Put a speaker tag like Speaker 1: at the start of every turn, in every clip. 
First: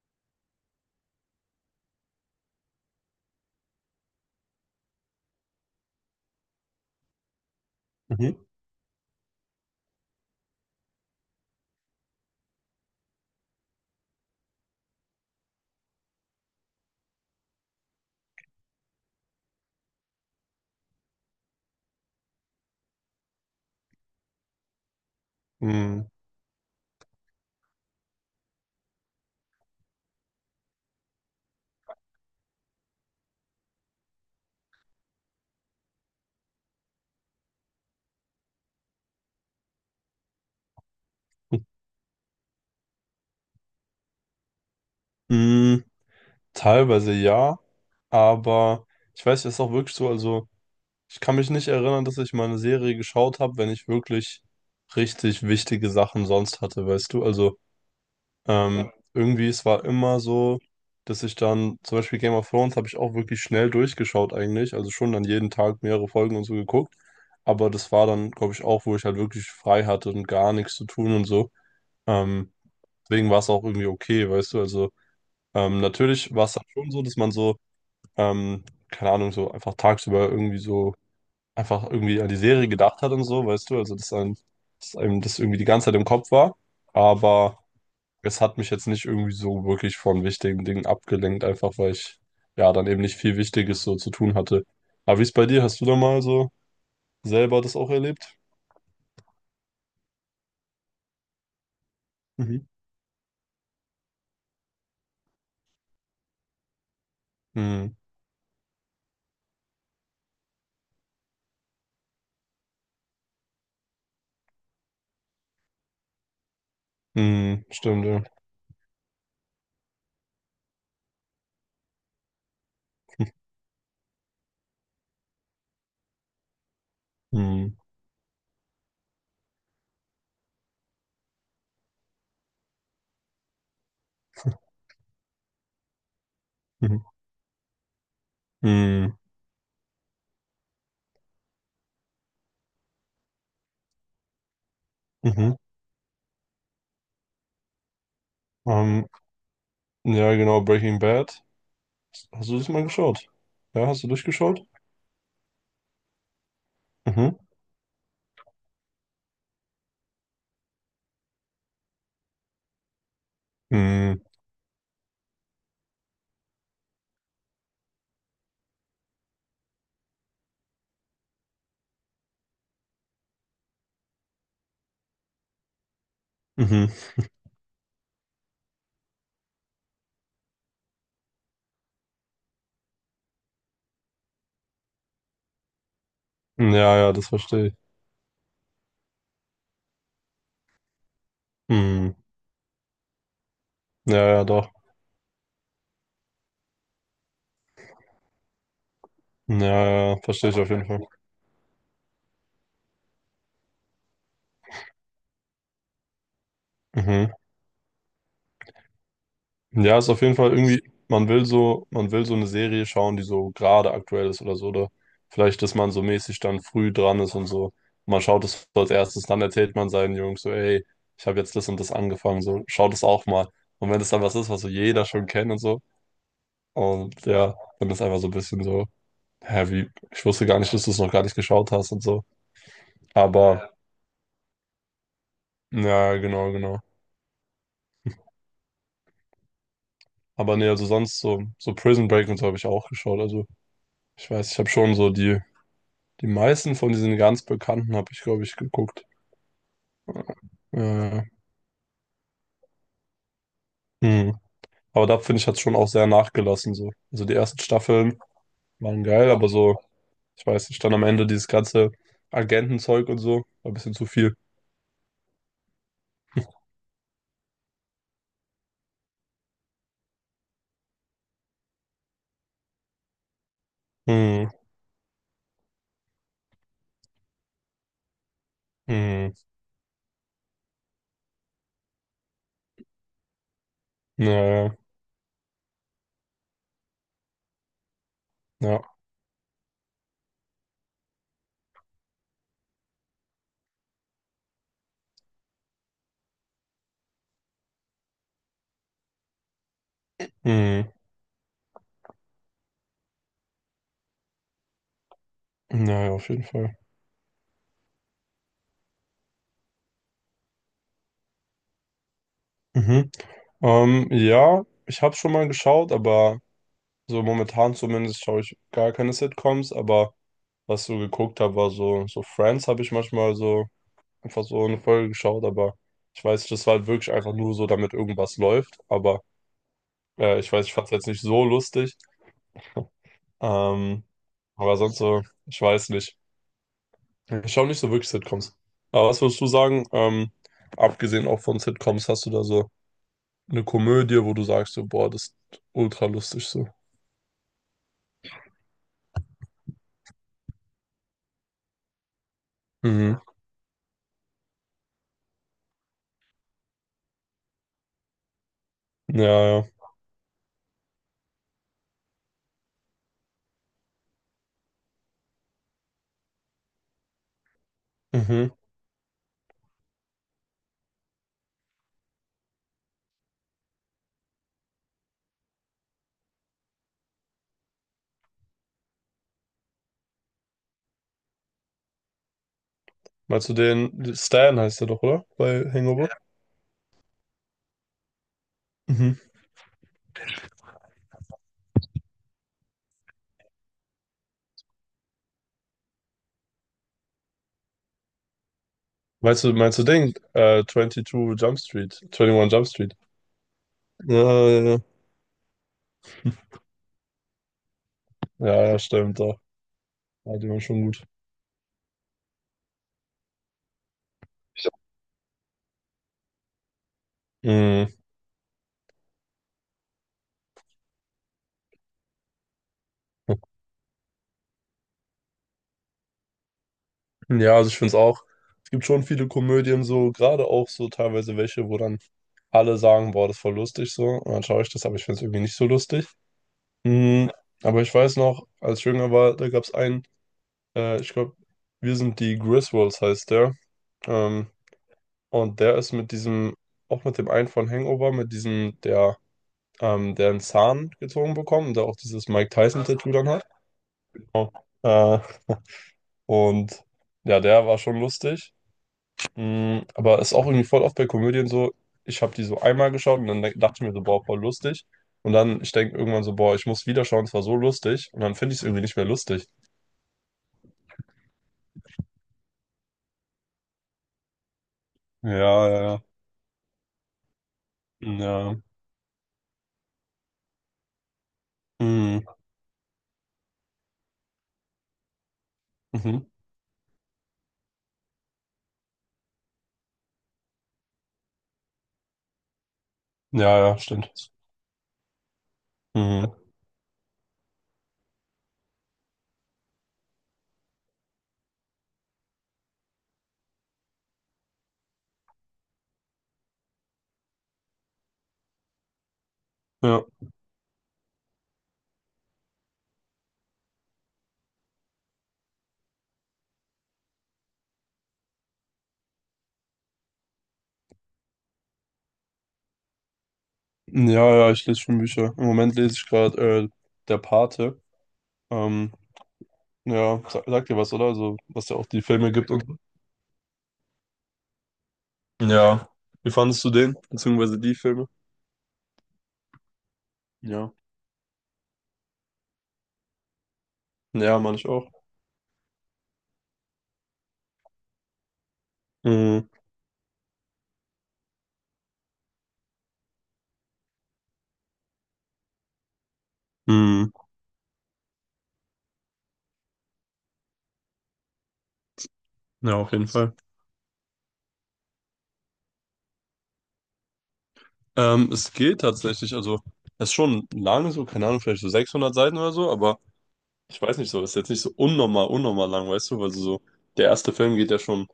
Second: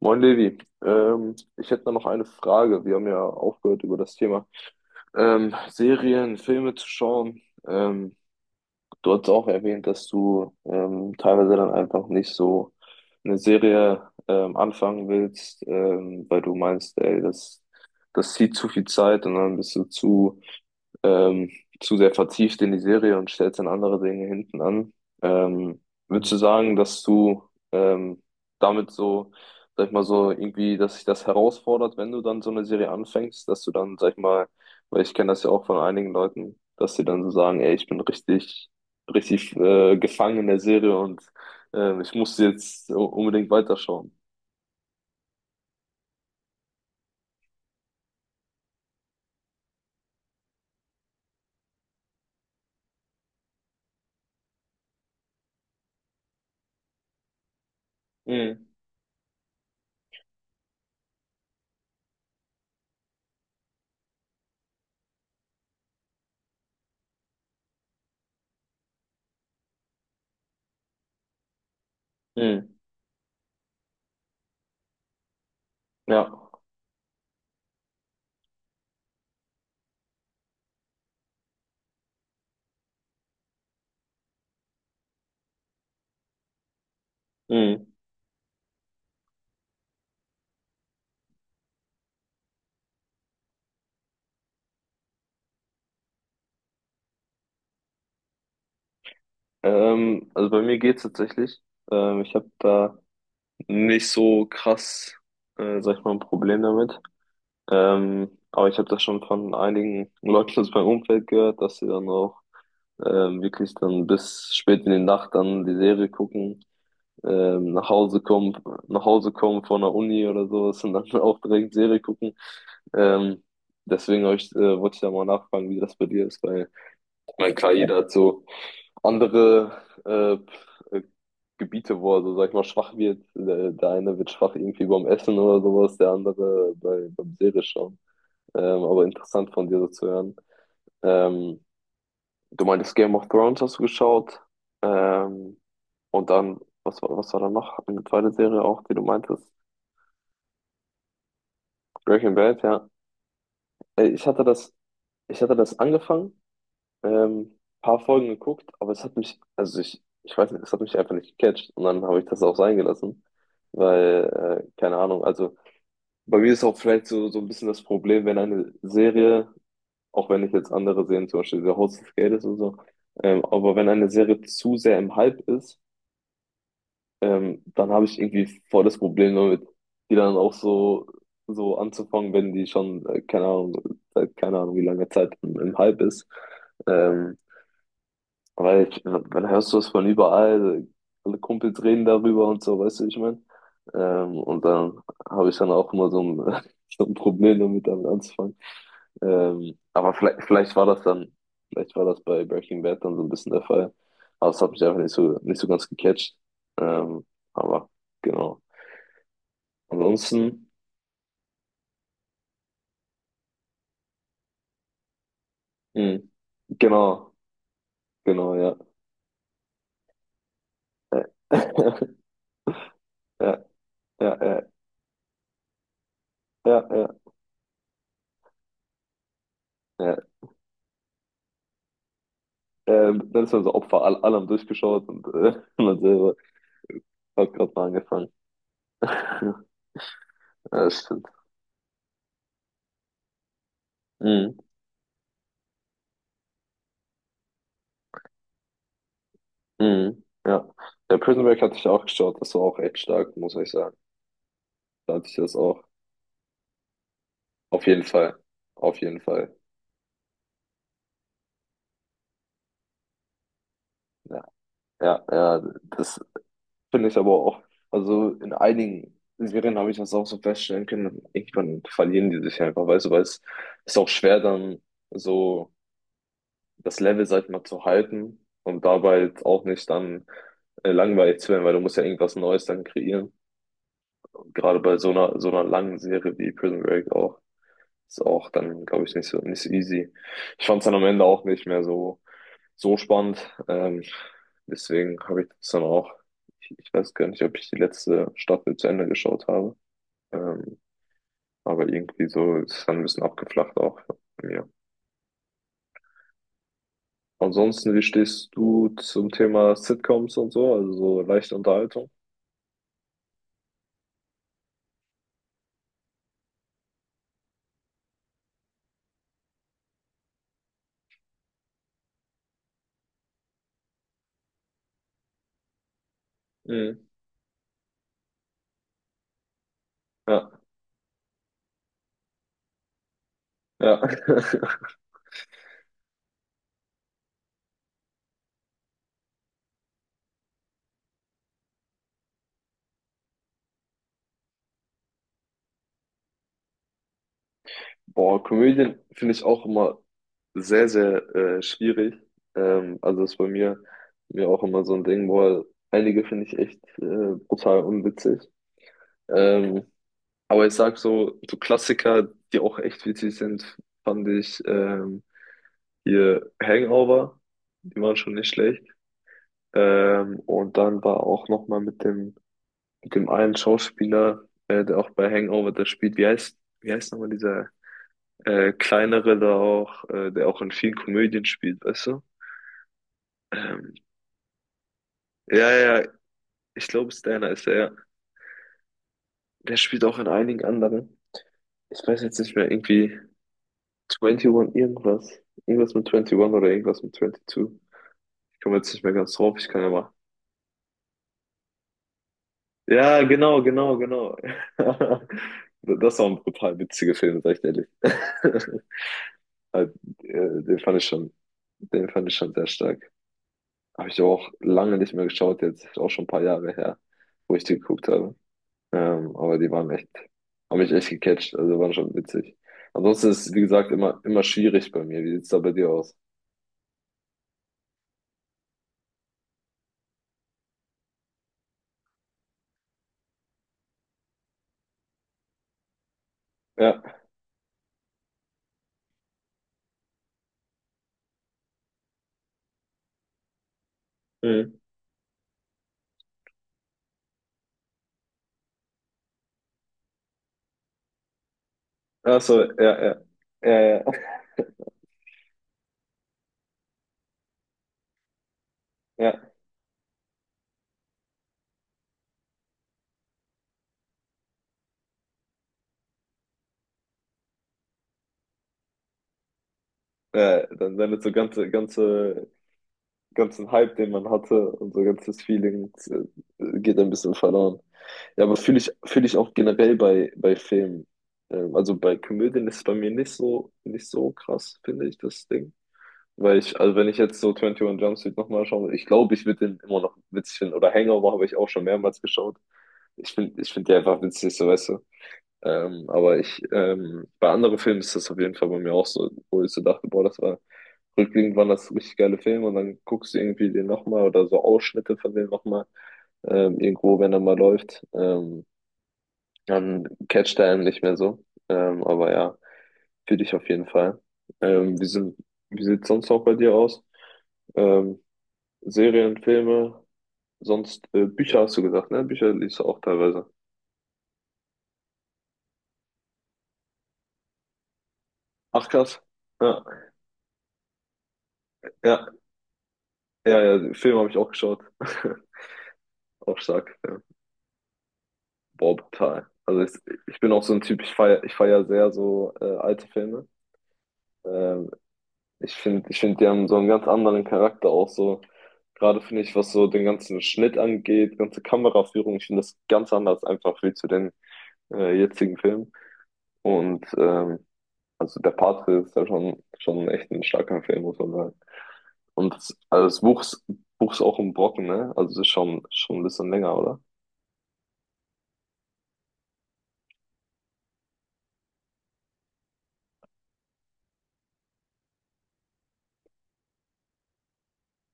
Speaker 1: Moin Levi, ich hätte da noch eine Frage. Wir haben ja aufgehört über das Thema Serien, Filme zu schauen. Ähm,
Speaker 2: Mhm.
Speaker 1: Du hast auch erwähnt, dass du teilweise dann einfach nicht so eine Serie anfangen willst, weil du meinst, ey, das zieht zu viel Zeit und dann bist du ähm, zu sehr vertieft in die Serie und stellst dann andere Dinge hinten an. Ähm,
Speaker 2: Mhm.
Speaker 1: Würdest du sagen, dass du ähm, damit so, sag ich mal so, irgendwie, dass sich das herausfordert, wenn du dann so eine Serie anfängst, dass du dann, sag ich mal, weil ich kenne das ja auch von einigen Leuten, dass sie dann so sagen, ey, richtig gefangen in der Serie und ich muss jetzt unbedingt weiterschauen.
Speaker 2: Mhm. Teilweise ja, aber ich weiß, es ist auch wirklich so, also ich kann mich nicht erinnern, dass ich mal eine Serie geschaut habe, wenn ich wirklich richtig wichtige Sachen sonst hatte, weißt du? Also
Speaker 1: Mhm.
Speaker 2: irgendwie, es war immer so, dass ich dann, zum Beispiel Game of Thrones habe ich auch wirklich schnell durchgeschaut eigentlich, also schon dann jeden Tag mehrere Folgen und so geguckt, aber das war dann, glaube ich, auch, wo ich halt wirklich frei hatte und gar nichts zu tun und so. Ähm,
Speaker 1: Mhm.
Speaker 2: Deswegen war es auch irgendwie okay, weißt du? Also
Speaker 1: Ja.
Speaker 2: natürlich war es dann schon so, dass man so, ähm, keine Ahnung, so einfach tagsüber irgendwie so einfach irgendwie an die Serie gedacht hat und so, weißt du, also dass einem das irgendwie die ganze Zeit im Kopf war, aber
Speaker 1: Mhm.
Speaker 2: es hat mich jetzt nicht irgendwie so wirklich von wichtigen Dingen abgelenkt, einfach weil ich ja dann eben nicht viel Wichtiges so zu tun hatte. Aber wie ist bei dir? Hast du da mal so selber das auch erlebt?
Speaker 1: Also bei mir geht's tatsächlich. Ich habe
Speaker 2: Mhm.
Speaker 1: da nicht so krass, sag ich mal, ein Problem damit.
Speaker 2: Mhm.
Speaker 1: Aber ich habe das schon von einigen Leuten aus meinem Umfeld gehört, dass sie dann auch wirklich dann bis spät in die Nacht dann die Serie gucken,
Speaker 2: Mhm.
Speaker 1: ähm, nach
Speaker 2: Stimmt,
Speaker 1: Hause
Speaker 2: ja.
Speaker 1: kommen, nach Hause kommen von der Uni oder sowas und dann auch direkt Serie gucken. Ähm, deswegen wollte ich da mal nachfragen, wie das bei dir ist, weil mein klar,
Speaker 2: Mhm.
Speaker 1: jeder hat so andere äh, Gebiete, wo er so, sag ich mal, schwach wird. Der eine wird schwach irgendwie beim Essen oder sowas, der andere
Speaker 2: Mhm.
Speaker 1: beim Serie schauen. Aber
Speaker 2: Mhm.
Speaker 1: interessant von dir so zu hören. Ähm, Du meintest Game of Thrones hast du geschaut.
Speaker 2: Mhm. Mhm.
Speaker 1: Ähm, und dann, was war da noch? Eine zweite Serie auch, die du
Speaker 2: Ähm,
Speaker 1: meintest.
Speaker 2: ja, genau, Breaking Bad.
Speaker 1: Breaking
Speaker 2: Hast du
Speaker 1: Bad,
Speaker 2: das mal
Speaker 1: ja.
Speaker 2: geschaut? Ja, hast
Speaker 1: Äh,
Speaker 2: du
Speaker 1: Ich hatte
Speaker 2: durchgeschaut?
Speaker 1: das, ich hatte das angefangen.
Speaker 2: Mhm.
Speaker 1: Ähm, paar Folgen geguckt, aber es hat mich, ich weiß nicht, es hat mich einfach nicht gecatcht und dann habe ich das auch sein gelassen,
Speaker 2: Mhm.
Speaker 1: weil, keine Ahnung, also bei mir ist auch vielleicht so, so ein bisschen das Problem, wenn eine Serie, auch wenn ich jetzt andere Serien, zum Beispiel The House of Cards und so, aber wenn eine Serie zu sehr im Hype ist,
Speaker 2: Mhm.
Speaker 1: dann habe ich irgendwie voll das Problem damit, die dann auch so, so anzufangen, wenn die schon, keine Ahnung, seit keine Ahnung, wie lange Zeit im Hype ist.
Speaker 2: Ja, ja, das
Speaker 1: Ähm,
Speaker 2: verstehe ich.
Speaker 1: Weil ich, dann hörst du es von überall, alle Kumpels reden
Speaker 2: Mhm.
Speaker 1: darüber und so, weißt du, wie ich meine?
Speaker 2: Ja, ja,
Speaker 1: Und
Speaker 2: doch.
Speaker 1: dann habe ich dann auch immer so ein, so ein Problem damit, damit anzufangen.
Speaker 2: Ja, ja,
Speaker 1: Aber
Speaker 2: ja, verstehe ich auf
Speaker 1: vielleicht
Speaker 2: jeden
Speaker 1: war das
Speaker 2: Fall.
Speaker 1: dann, vielleicht war das bei Breaking Bad dann so ein bisschen der Fall. Aber es hat mich einfach nicht so, nicht so ganz gecatcht. Ähm,
Speaker 2: Mhm.
Speaker 1: aber genau.
Speaker 2: Ja, ist auf jeden Fall
Speaker 1: Ansonsten,
Speaker 2: irgendwie, man will so eine Serie schauen, die so gerade aktuell ist oder so, oder vielleicht, dass man so
Speaker 1: mh,
Speaker 2: mäßig dann früh dran
Speaker 1: genau,
Speaker 2: ist und so. Man schaut
Speaker 1: genau,
Speaker 2: es
Speaker 1: ja.
Speaker 2: so als erstes, dann erzählt man seinen Jungs so, ey, ich habe jetzt das und das angefangen, so, schaut es auch mal.
Speaker 1: Ja,
Speaker 2: Und wenn es dann was
Speaker 1: ja,
Speaker 2: ist, was
Speaker 1: ja,
Speaker 2: so jeder schon kennt und so,
Speaker 1: ja, ja,
Speaker 2: und ja, dann ist einfach so ein bisschen so. Hä, wie,
Speaker 1: ja.
Speaker 2: ich wusste gar nicht, dass du es noch gar nicht geschaut hast und so.
Speaker 1: Dann ist man
Speaker 2: Aber,
Speaker 1: so Opfer allem durchgeschaut und man
Speaker 2: ja. Ja,
Speaker 1: selber.
Speaker 2: genau, genau.
Speaker 1: Hat gerade mal angefangen.
Speaker 2: Aber nee,
Speaker 1: Ja,
Speaker 2: also
Speaker 1: das
Speaker 2: sonst
Speaker 1: stimmt.
Speaker 2: so, so Prison Break und so habe ich auch geschaut. Also, ich weiß,
Speaker 1: Mhm.
Speaker 2: ich habe schon so die, die meisten von diesen ganz Bekannten habe ich, glaube ich, geguckt.
Speaker 1: Mhm. Ja.
Speaker 2: Ja, ja.
Speaker 1: Der
Speaker 2: Ja.
Speaker 1: Prison Break hatte ich auch geschaut. Das war auch echt stark, muss ich sagen.
Speaker 2: Hm. Aber
Speaker 1: Da
Speaker 2: da
Speaker 1: hatte ich
Speaker 2: finde ich,
Speaker 1: das
Speaker 2: hat es schon
Speaker 1: auch.
Speaker 2: auch sehr nachgelassen, so. Also, die ersten
Speaker 1: Auf jeden
Speaker 2: Staffeln
Speaker 1: Fall. Auf
Speaker 2: waren
Speaker 1: jeden
Speaker 2: geil, aber
Speaker 1: Fall.
Speaker 2: so, ich weiß nicht, dann am Ende dieses ganze Agentenzeug und so, war ein bisschen zu viel.
Speaker 1: Ja, ja, ja. Das finde ich aber auch. Also in einigen Serien habe ich das auch so feststellen können. Irgendwann verlieren die sich einfach, weißt du, weil es ist auch schwer,
Speaker 2: Hm,
Speaker 1: dann so das Level, sag ich mal, zu halten und dabei
Speaker 2: hm,
Speaker 1: jetzt auch nicht dann langweilig zu werden, weil du musst ja irgendwas Neues dann kreieren.
Speaker 2: naja,
Speaker 1: Gerade bei so einer langen Serie wie Prison Break auch, ist auch
Speaker 2: ja, ja,
Speaker 1: dann, glaube ich, nicht so, nicht so easy. Ich fand es dann am Ende auch nicht mehr so, so spannend. Deswegen habe ich das dann auch, ich weiß gar nicht, ob ich die letzte Staffel zu Ende geschaut habe. Ähm,
Speaker 2: hm,
Speaker 1: aber irgendwie so ist es dann ein bisschen abgeflacht auch bei mir.
Speaker 2: naja, auf jeden Fall.
Speaker 1: Ansonsten, wie stehst du zum Thema Sitcoms und so, also so leichte Unterhaltung?
Speaker 2: Mhm. Ja, ich habe schon mal geschaut, aber so momentan zumindest schaue ich gar keine Sitcoms, aber was ich so geguckt habe, war so, so Friends habe ich manchmal so einfach so eine Folge geschaut, aber ich weiß nicht, das war halt
Speaker 1: Mhm.
Speaker 2: wirklich einfach nur so, damit irgendwas läuft, aber ich
Speaker 1: Ja,
Speaker 2: weiß, ich fand es jetzt nicht so lustig,
Speaker 1: ja.
Speaker 2: ähm, aber sonst so, ich weiß nicht. Ich schaue nicht so wirklich Sitcoms. Aber was würdest du sagen, abgesehen auch von Sitcoms, hast du da so eine Komödie, wo du sagst, so, boah, das ist ultra lustig so?
Speaker 1: Boah, Komödien finde ich auch immer sehr schwierig.
Speaker 2: Mhm.
Speaker 1: Also ist mir auch immer so ein Ding, boah, einige finde ich echt brutal unwitzig.
Speaker 2: Ja, ja.
Speaker 1: Ähm, aber ich sag so, so Klassiker, die auch echt witzig sind, fand ich hier Hangover, die waren schon nicht
Speaker 2: Mhm.
Speaker 1: schlecht. Und dann war auch nochmal mit dem einen Schauspieler, der auch bei Hangover das spielt, wie heißt nochmal dieser kleinere da auch, der auch in vielen Komödien spielt, weißt du?
Speaker 2: Meinst du
Speaker 1: Ähm,
Speaker 2: den, Stan heißt er doch, oder? Bei
Speaker 1: ja, ja, ja,
Speaker 2: Hangover?
Speaker 1: ich glaube, Stanner ist er. Ja.
Speaker 2: Mhm.
Speaker 1: Der spielt auch in einigen anderen. Ich weiß jetzt nicht mehr, irgendwie 21 irgendwas. Irgendwas mit 21 oder irgendwas mit 22. Ich komme jetzt nicht mehr ganz
Speaker 2: Meinst du,
Speaker 1: drauf, ich
Speaker 2: meinst
Speaker 1: kann
Speaker 2: du
Speaker 1: ja mal.
Speaker 2: den, 22 Jump Street, 21 Jump Street?
Speaker 1: Ja, genau, genau,
Speaker 2: Ja,
Speaker 1: genau.
Speaker 2: ja, ja.
Speaker 1: Das war ein brutal witziger Film, sag ich dir ehrlich.
Speaker 2: Ja, ja, stimmt, doch.
Speaker 1: Halt,
Speaker 2: Ja, die waren
Speaker 1: Den
Speaker 2: schon
Speaker 1: fand ich
Speaker 2: gut.
Speaker 1: schon, den fand ich schon sehr stark. Habe ich so auch lange nicht mehr geschaut, jetzt ist auch schon ein paar Jahre her, wo ich die
Speaker 2: Mhm.
Speaker 1: geguckt habe. Aber die waren echt, haben mich echt gecatcht, also waren schon witzig. Ansonsten ist es, wie gesagt, immer schwierig bei mir. Wie sieht's da bei dir aus?
Speaker 2: Ja, also ich finde es auch, es gibt schon viele Komödien so, gerade auch so teilweise welche, wo dann alle sagen, boah, das ist voll lustig so. Und dann schaue ich das, aber ich finde es irgendwie nicht so lustig.
Speaker 1: Ja.
Speaker 2: Mhm. Aber ich weiß noch, als ich jünger war, da gab es einen, ich glaube, wir sind die Griswolds heißt der. Ähm,
Speaker 1: Mhm.
Speaker 2: Und der ist mit diesem, auch mit dem einen von Hangover, mit diesem, der, der einen Zahn gezogen bekommen, der auch dieses
Speaker 1: Ach
Speaker 2: Mike
Speaker 1: so, ja,
Speaker 2: Tyson-Tattoo
Speaker 1: ja.
Speaker 2: dann hat.
Speaker 1: Ja, ja,
Speaker 2: Genau. Äh, und ja, der war schon lustig.
Speaker 1: ja.
Speaker 2: Mm, aber ist auch irgendwie voll oft bei Komödien so, ich habe die so einmal geschaut und dann dachte ich mir so, boah, voll lustig. Und dann, ich denke irgendwann so, boah, ich muss wieder schauen, es war so lustig. Und dann finde ich es irgendwie nicht mehr lustig.
Speaker 1: Ja, dann deine so ganze ganzen Hype, den man hatte, und so
Speaker 2: Ja,
Speaker 1: ganzes
Speaker 2: ja,
Speaker 1: Feeling
Speaker 2: ja.
Speaker 1: geht ein bisschen verloren. Ja, aber
Speaker 2: Ja.
Speaker 1: fühle ich auch generell bei Filmen. Also bei
Speaker 2: Mm,
Speaker 1: Komödien ist es bei mir nicht so, nicht so krass, finde ich, das Ding.
Speaker 2: mhm.
Speaker 1: Weil ich, also wenn ich jetzt so 21 Jump Street nochmal schaue, ich glaube, ich würde den immer noch witzig finden. Oder Hangover habe ich auch schon mehrmals geschaut.
Speaker 2: Ja,
Speaker 1: Ich
Speaker 2: ja,
Speaker 1: finde die einfach
Speaker 2: stimmt.
Speaker 1: witzig, so weißt du.
Speaker 2: Mhm.
Speaker 1: Aber bei anderen Filmen ist das auf jeden Fall bei mir auch so, wo ich so dachte, boah, das war rückblickend waren das richtig geile Filme und dann guckst du irgendwie den nochmal oder so Ausschnitte von dem nochmal irgendwo, wenn er mal läuft,
Speaker 2: Ja.
Speaker 1: dann catcht er einen nicht mehr so. Aber ja, für dich auf jeden Fall. Ähm, wie sind, wie sieht's sonst auch bei dir aus? Ähm, Serien, Filme, sonst Bücher hast du gesagt, ne? Bücher liest du auch teilweise.
Speaker 2: Ja, ja, ich lese schon Bücher. Im Moment lese ich gerade Der Pate.
Speaker 1: Ach
Speaker 2: Ähm,
Speaker 1: krass. Ja,
Speaker 2: ja, sagt dir was, oder? Also, was ja auch die
Speaker 1: ja,
Speaker 2: Filme gibt und so.
Speaker 1: ja, ja, Filme habe ich auch geschaut.
Speaker 2: Ja. Wie
Speaker 1: Auch
Speaker 2: fandest du den?
Speaker 1: stark.
Speaker 2: Beziehungsweise die Filme?
Speaker 1: Boah, brutal. Ich bin auch so
Speaker 2: Ja.
Speaker 1: ein Typ, ich feier sehr so alte Filme.
Speaker 2: Ja, meine ich
Speaker 1: Ähm,
Speaker 2: auch.
Speaker 1: ich finde, die haben so einen ganz anderen Charakter auch so. Gerade finde
Speaker 2: Mhm.
Speaker 1: ich, was so den ganzen Schnitt angeht, ganze Kameraführung, ich finde das ganz anders einfach wie zu den jetzigen Filmen. Und
Speaker 2: Mhm.
Speaker 1: also der Pate ist ja schon echt ein starker Film, muss man sagen. Und das,
Speaker 2: Ja, auf jeden Fall.
Speaker 1: Buch ist auch ein Brocken, ne? Also es ist schon ein bisschen länger, oder?
Speaker 2: Es geht tatsächlich, also, es ist schon lange so, keine Ahnung, vielleicht so 600 Seiten oder so, aber ich weiß nicht so, ist jetzt nicht so unnormal lang, weißt du, weil so, so, der erste Film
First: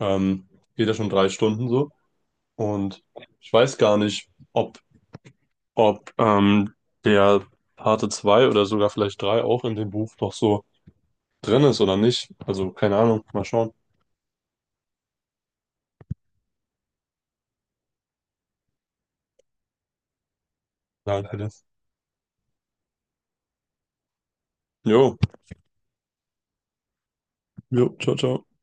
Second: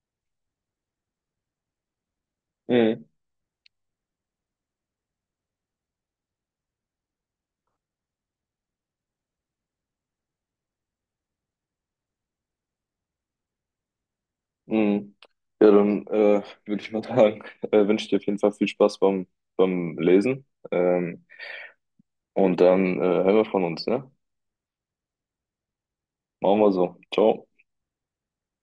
Speaker 2: ähm, geht ja schon 3 Stunden so und ich weiß gar nicht, ob der Parte 2 oder sogar vielleicht 3 auch in dem Buch noch so drin ist oder nicht. Also keine Ahnung, mal schauen.
Speaker 1: Mhm. Ja, dann würde ich mal sagen, wünsche dir auf jeden Fall viel Spaß beim, beim Lesen. Ähm,
Speaker 2: Nein, alles.
Speaker 1: und dann hören wir von uns, ne?
Speaker 2: Jo,
Speaker 1: Machen wir so. Ciao.
Speaker 2: jo, ciao, ciao.